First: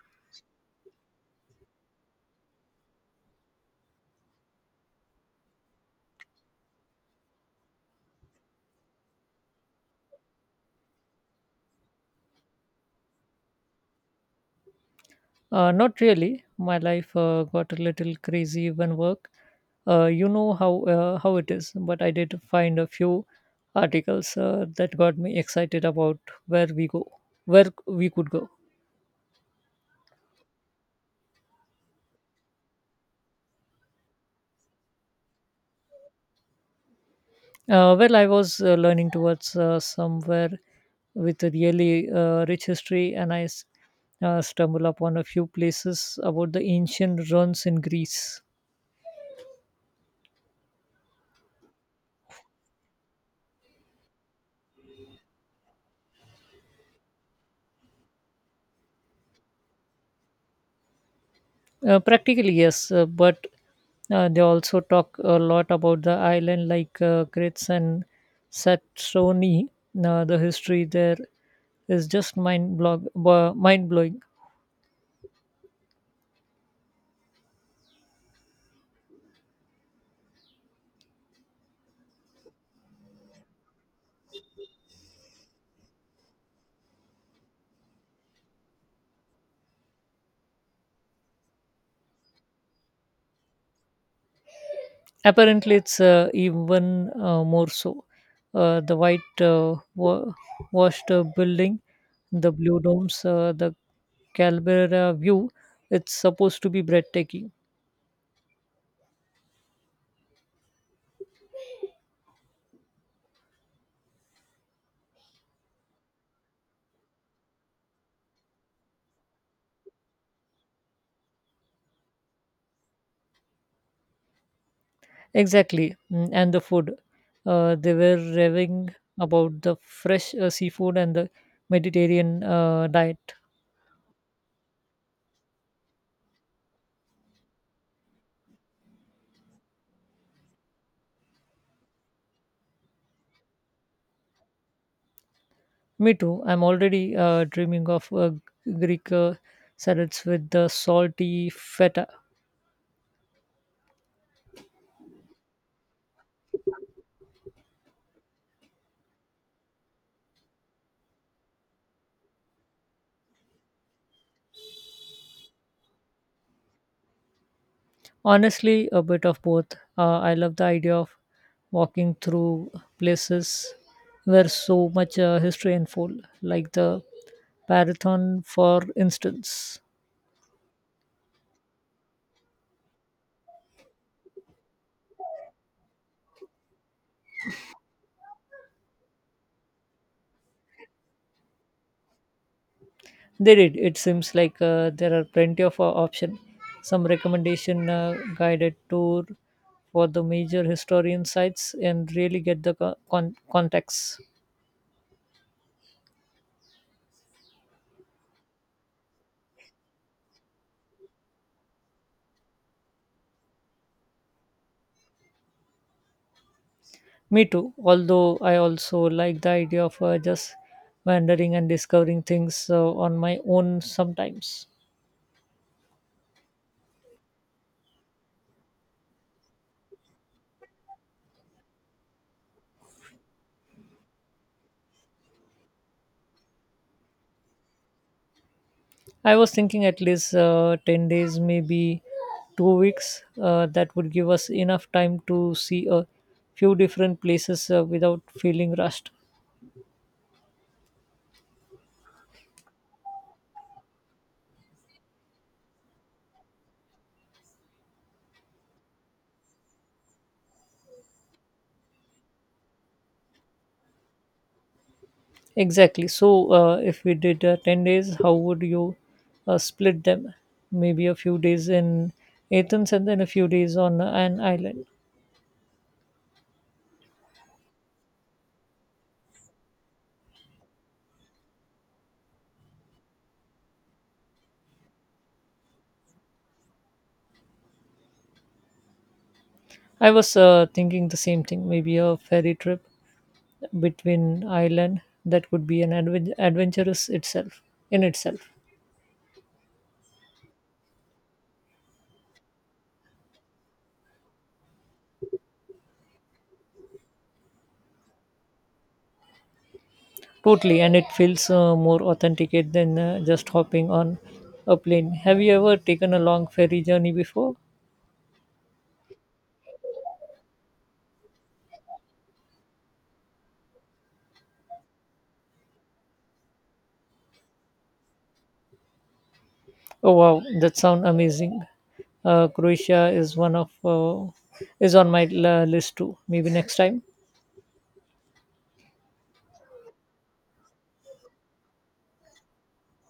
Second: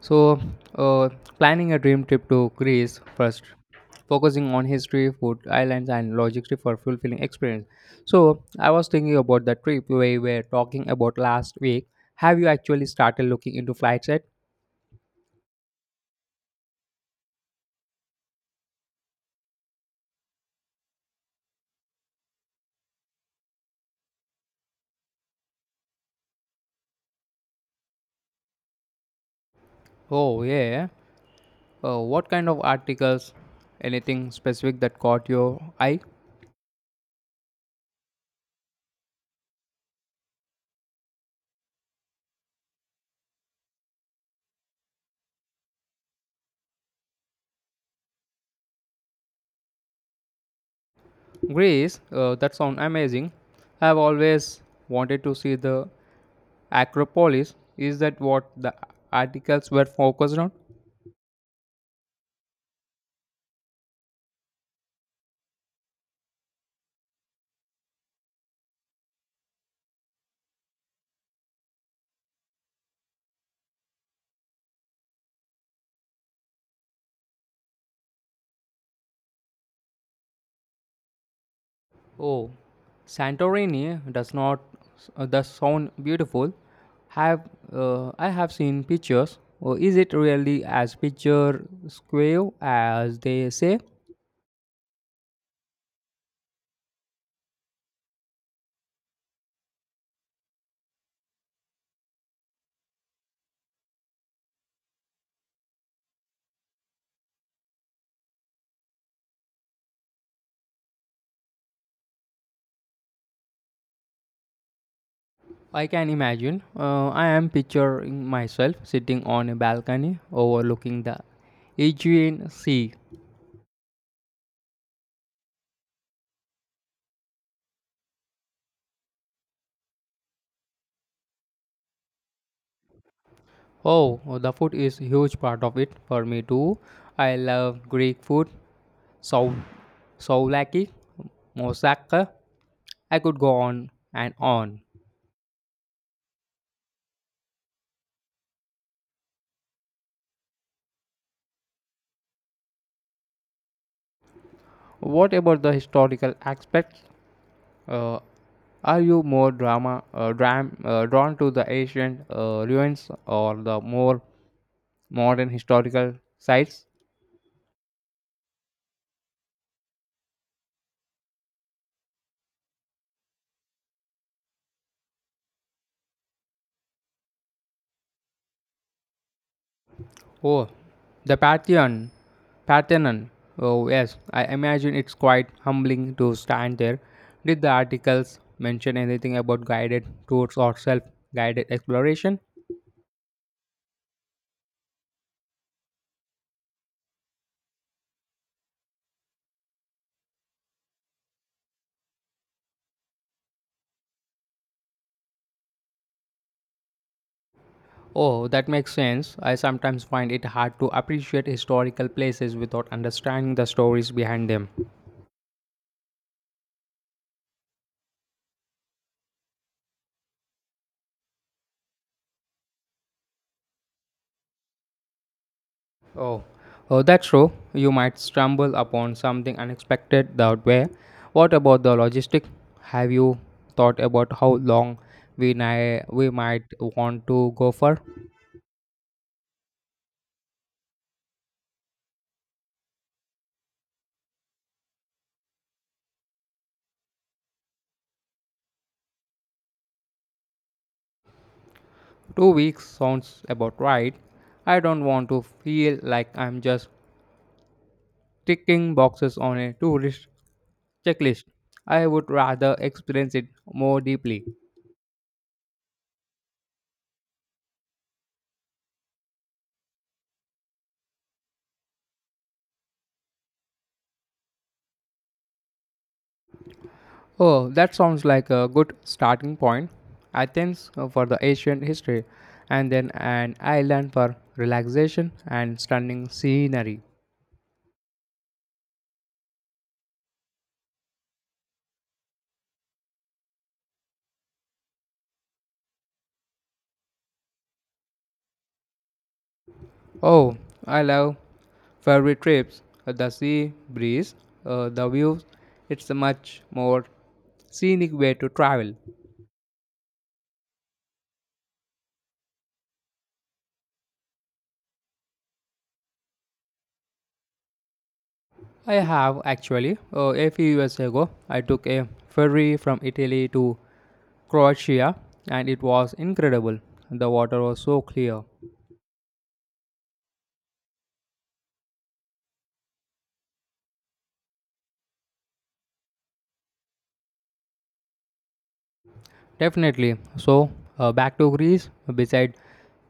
So, uh, planning a dream trip to Greece first, focusing on history, food, islands, and logistics for fulfilling experience. So, I was thinking about the trip we were talking about last week. Have you actually started looking into flights yet? Not really. My life got a little crazy when work. You know how how it is. But I did find a few articles that got me excited about where we go, where we could go. Oh, yeah. What kind of articles? Anything specific that caught your eye? I was learning towards somewhere with a really rich history, and I stumbled upon a few places about the ancient ruins in Greece. Greece. That sounds amazing. I've always wanted to see the Acropolis. Is that what the articles were focused on? Practically, yes, but they also talk a lot about the island, like Crete and Saxony. The history there is just mind blowing. Oh, Santorini does not does sound beautiful. Have I have seen pictures. Oh, is it really as picture square as they say? Apparently, it's even more so. The white washed building, the blue domes, the Calabria view. It's supposed to be breathtaking. I can imagine. I am picturing myself sitting on a balcony overlooking the Aegean Sea. Exactly, mm, and the food. They were raving about the fresh seafood and the Mediterranean diet. Oh, the food is huge part of it for me too. I love Greek food, sou souvlaki, moussaka. I could go on and on. Me too. I'm already dreaming of Greek salads with the salty feta. What about the historical aspects? Uh, are you more drawn to the ancient ruins or the more modern historical sites? Honestly, a bit of both. I love the idea of walking through places where so much history unfold, like the Marathon, for instance. Oh, the Parthenon. Oh yes, I imagine it's quite humbling to stand there. Did the articles mention anything about guided tours or self-guided exploration? They did. It seems like there are plenty of options. Some recommendation guided tour for the major historian sites and really get the context. Oh, that makes sense. I sometimes find it hard to appreciate historical places without understanding the stories behind them. Me too. Although I also like the idea of just wandering and discovering things on my own sometimes. Oh, oh, that's true. You might stumble upon something unexpected that way. What about the logistic? Have you thought about how long we might want to go for? I was thinking at least 10 days, maybe 2 weeks. That would give us enough time to see a few different places without feeling rushed. 2 weeks sounds about right. I don't want to feel like I'm just ticking boxes on a tourist checklist. I would rather experience it more deeply. Exactly. So, if we did 10 days, how would you split them? Maybe a few days in Athens and then a few days on an island. Oh, that sounds like a good starting point. Athens for the ancient history, and then an island for relaxation and stunning scenery. I was thinking the same thing, maybe a ferry trip between island that could be an adventurous itself in itself. Oh, I love ferry trips, the sea breeze, the views. It's a much more scenic way to travel. Totally, and it feels more authenticate than just hopping on a plane. Have you ever taken a long ferry journey before? I have actually, a few years ago, I took a ferry from Italy to Croatia and it was incredible. The water was so clear. Oh wow, that sounds amazing. Croatia is one of is on my list too. Maybe next time. Definitely. So, back to Greece, beside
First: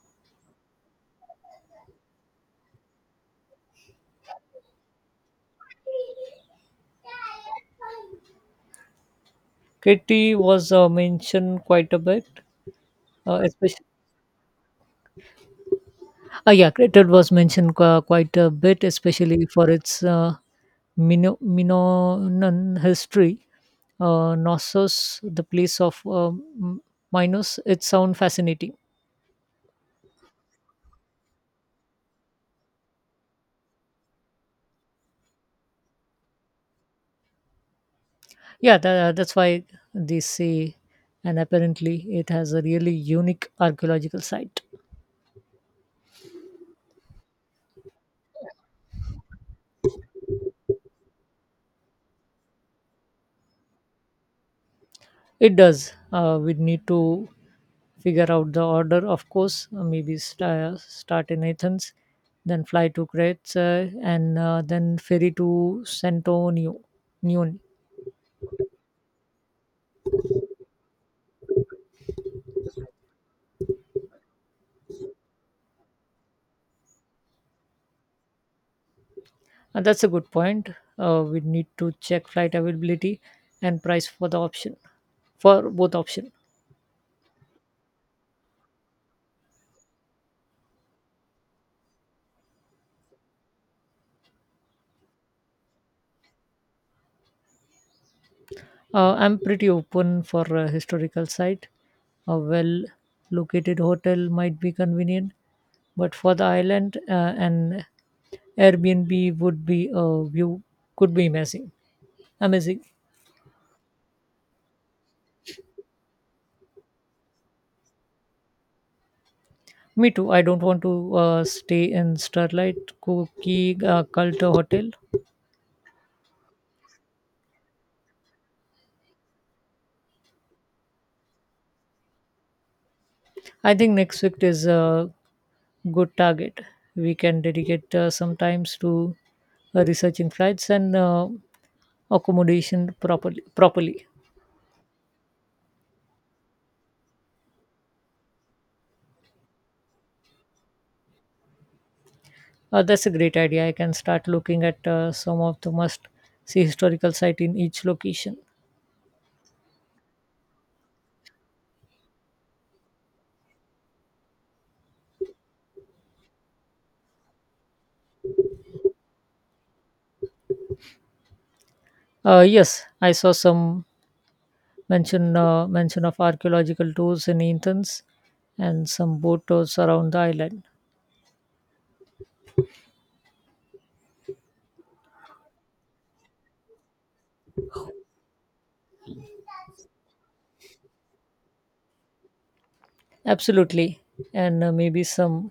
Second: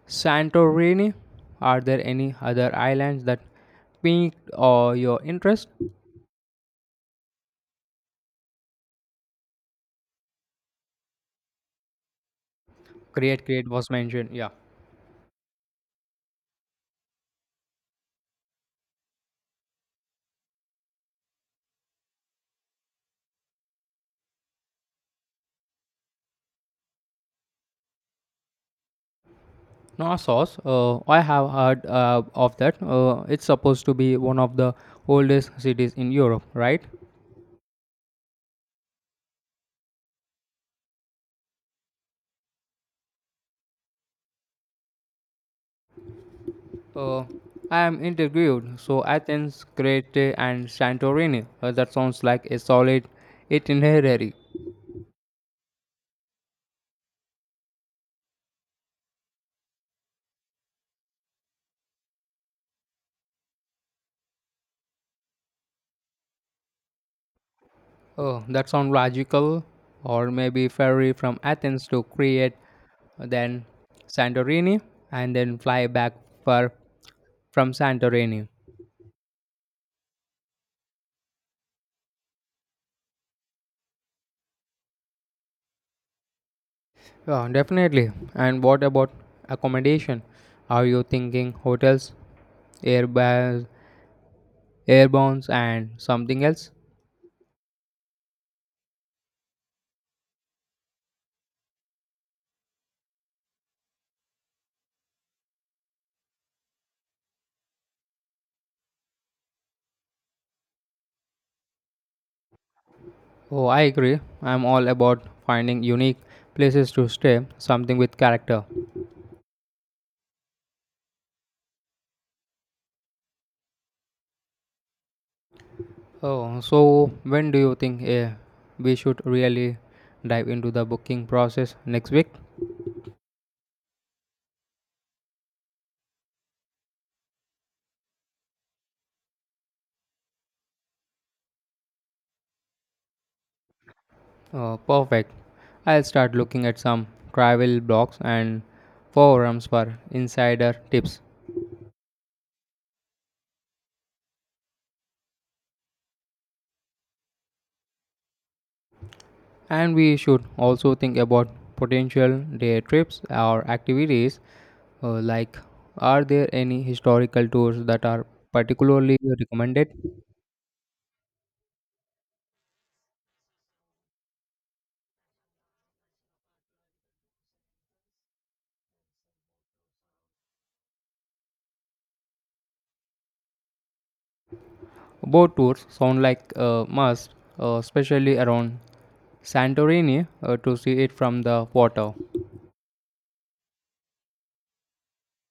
Santorini, are there any other islands that piqued your interest? Katie was mentioned quite a bit, uh, Create especially. was mentioned. Yeah. Uh, Yeah, Crete was mentioned quite a bit, especially for its Minoan history. Knossos, the place of Minos. It sounds fascinating. Knossos, I have heard of that. It's supposed to be one of the oldest cities in Europe, right? Yeah, that's why they say, and apparently it has a really unique archaeological site. Uh, I am intrigued. So, Athens, Crete, and Santorini. That sounds like a solid itinerary. It does. We need to figure out the order, of course. Maybe start in Athens, then fly to Crete, and then ferry to Santonio. Nyon. Oh, that sounds logical. Or maybe ferry from Athens to Crete, then Santorini, and then fly back for from Santorini. That's a good point. We need to check flight availability and price for the option for both option. Yeah, definitely. And what about accommodation? Are you thinking hotels, airbus, airbounds, and something else? I'm pretty open for a historical site. A well located hotel might be convenient, but for the island, an Airbnb would be a view could be amazing. Oh, I agree. I'm all about finding unique places to stay, something with character. Me too. I don't want to stay in Starlight Cookie Cult Hotel. Oh, so when do you think we should really dive into the booking process next week? I think next week is a good target. We can dedicate some times to researching flights and accommodation properly. Oh, perfect. I'll start looking at some travel blogs and forums for insider tips. That's a great idea. I can start looking at some of the must see historical site in each location. And we should also think about potential day trips or activities. Like, are there any historical tours that are particularly recommended? Yes, I saw some mention of archaeological tours in Athens and some boat tours around the island. Boat tours sound like a must, especially around Santorini to see it from the water. Absolutely, and maybe some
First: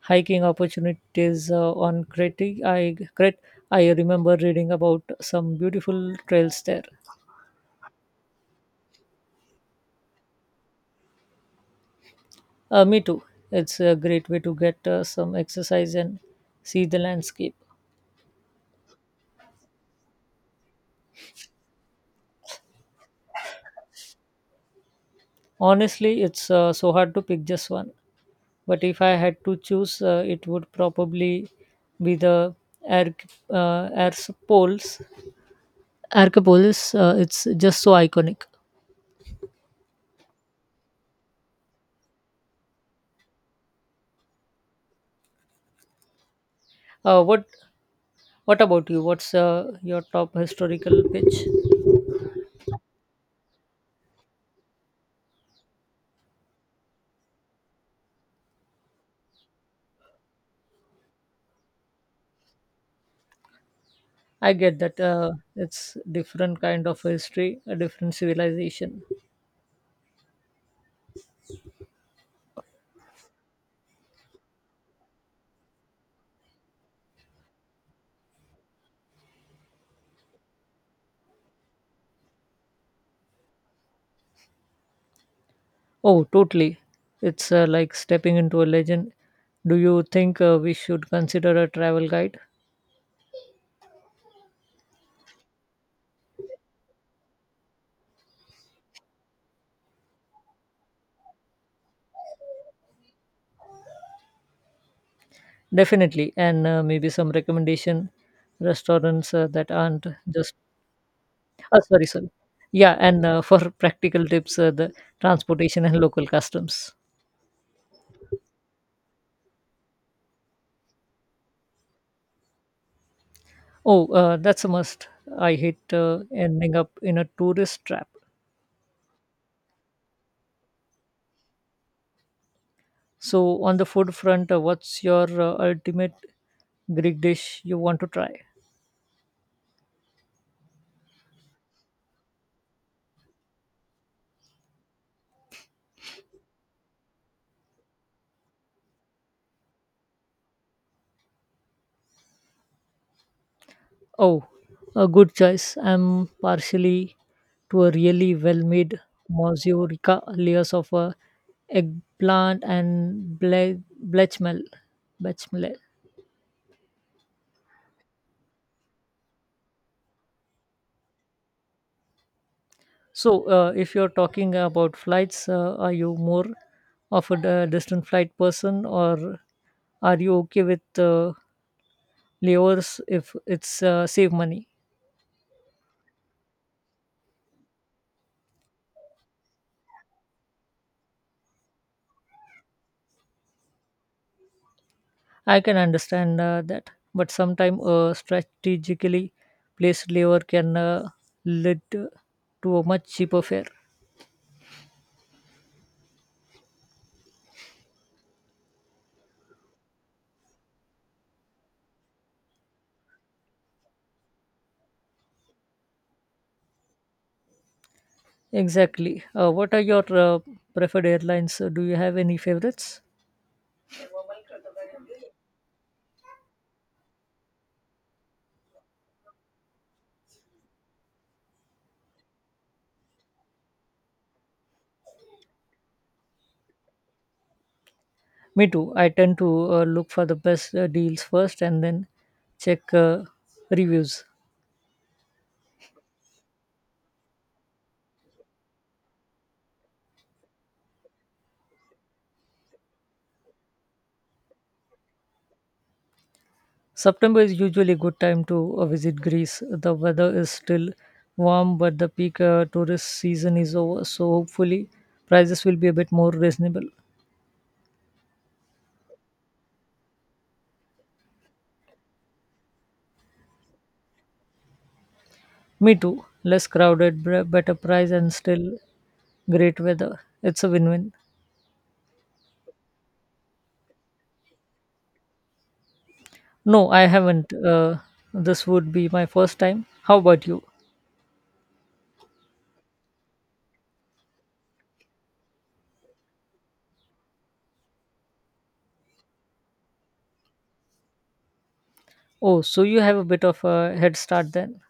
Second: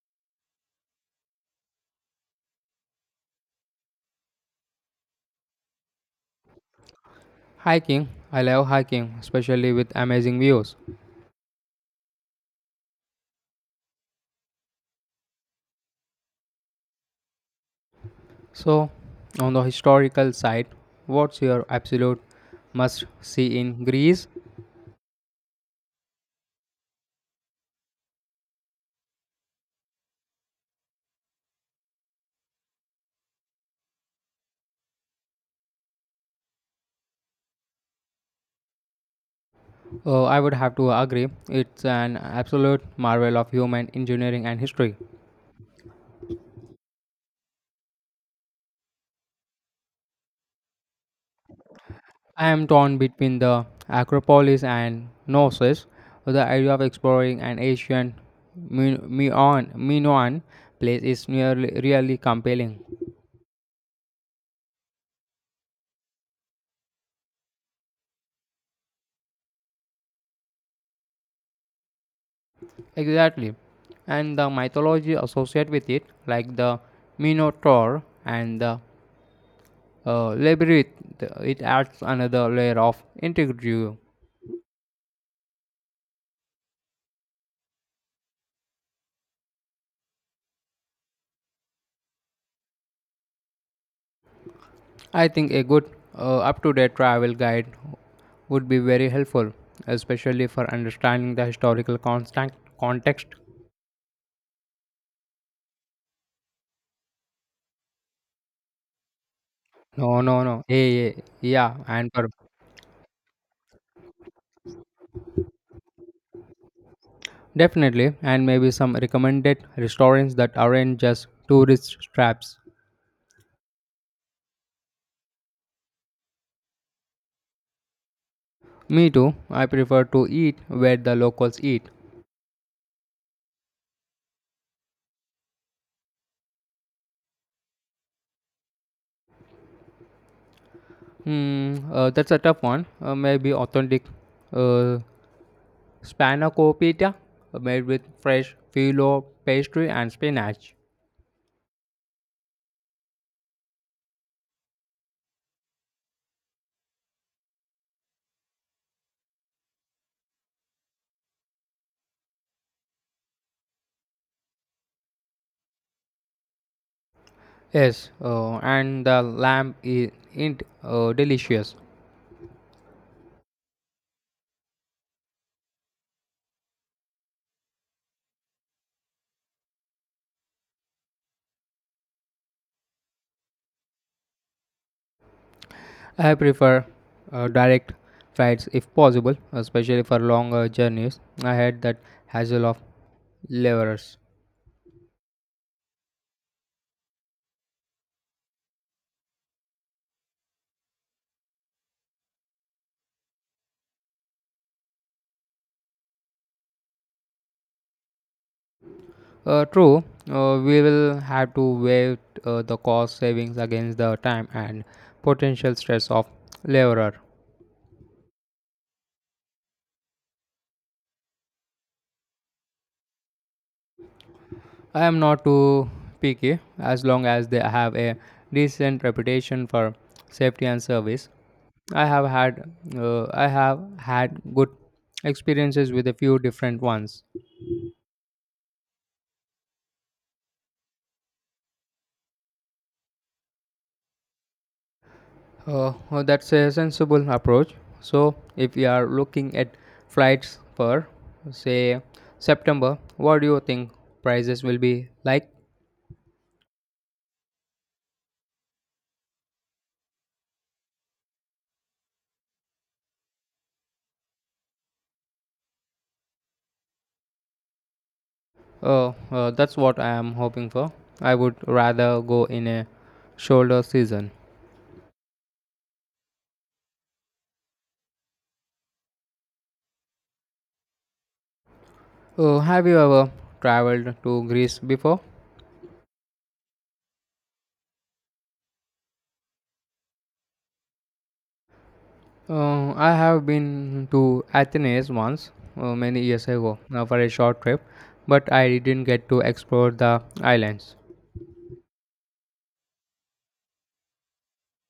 hiking opportunities on Crete. I remember reading about some beautiful trails there. Hiking, I love hiking, especially with amazing views. Me too. It's a great way to get some exercise and see the landscape. So, on the historical side, what's your absolute must see in Greece? Honestly, it's so hard to pick just one. But if I had to choose, it would probably be the Air Arcopolis. Arcopolis, it's just so iconic. I would have to agree, it's an absolute marvel of human engineering and history. Uh, what What about you? What's your top historical pitch? I am torn between the Acropolis and Knossos. The idea of exploring an ancient Minoan place is nearly really compelling. I get that it's different kind of history, a different civilization. Exactly. And the mythology associated with it, like the Minotaur and the Labyrinth, it adds another layer of integrity. Oh, totally. It's like stepping into a legend. Do you think we should consider a travel guide? I think a good up to date travel guide would be very helpful, especially for understanding the historical constant context. Definitely, and maybe some recommendation restaurants, that aren't No, no, just. no. Yeah, yeah, yeah. Oh, sorry, And for sorry. Yeah, and for practical tips, the transportation and local customs. definitely, and maybe some recommended restaurants that aren't just tourist traps. Oh, that's a must. I hate, ending up in a tourist trap. Me too. I prefer to eat where the locals eat. So on the food front, what's your, ultimate Greek dish you want to try? Hmm, that's a tough one. Maybe authentic uh, spanakopita made with fresh filo pastry and spinach. Oh, a good choice. I'm partially to a really well-made mazurka layers of a eggplant and bechamel. Yes, and the lamb is int delicious. So, if you're talking about flights, are you more of a distant flight person, or are you okay with layers if it's save money? I prefer direct flights if possible, especially for longer journeys. I had that hassle of levers. I can understand that, but sometimes a strategically placed lever can lead to a much cheaper fare. True, we will have to weigh the cost savings against the time and potential stress of leverer. Exactly. What are your preferred airlines? Do you have any favorites? I am not too picky as long as they have a decent reputation for safety and service. I have had I have had good experiences with a few different ones. Me too. I tend to look for the best deals first and then check reviews. That's a sensible approach. So if we are looking at flights for say September, what do you think prices will be like? September is usually a good time to visit Greece. The weather is still warm, but the peak tourist season is over, so hopefully prices will be a bit more reasonable. That's what I am hoping for. I would rather go in a shoulder season. Me too. Less crowded, better price, and still great weather. It's a win win. Have you ever traveled to Greece before? No, I haven't. This would be my first time. How about you? I have been to Athens once many years ago for a short trip, but I didn't get to explore the islands. Oh, so you have a bit of a head start then.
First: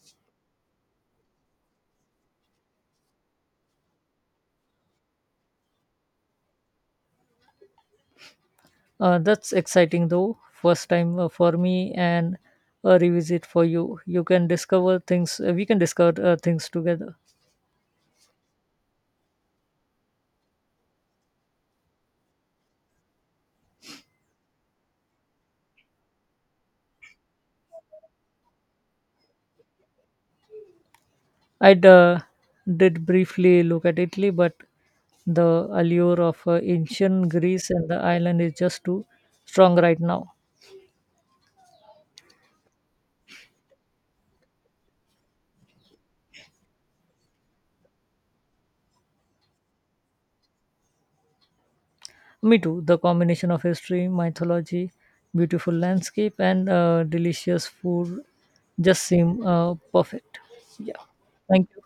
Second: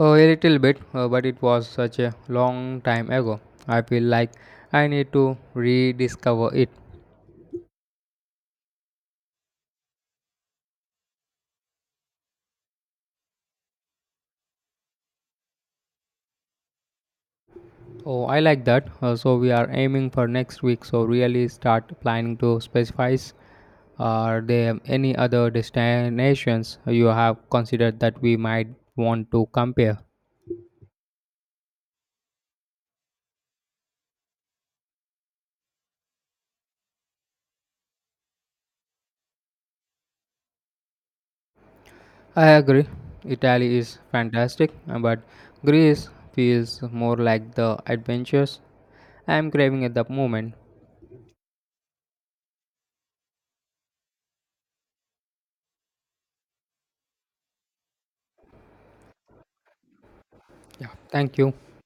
A little bit, but it was such a long time ago. I feel like I need to rediscover it. That's exciting though. First time for me and a revisit for you. You can discover things. We can discover things together. Oh, I like that. So we are aiming for next week, so really start planning to specify. Are there any other destinations you have considered that we might want to compare? I did briefly look at Italy, but the allure of ancient Greece and the island is just too strong right now. I agree. Italy is fantastic, but Greece feels more like the adventures I am craving at the moment. Me too. The combination of history, mythology, beautiful landscape, and delicious food just seem perfect. Yeah, Yeah. thank you. Thank you.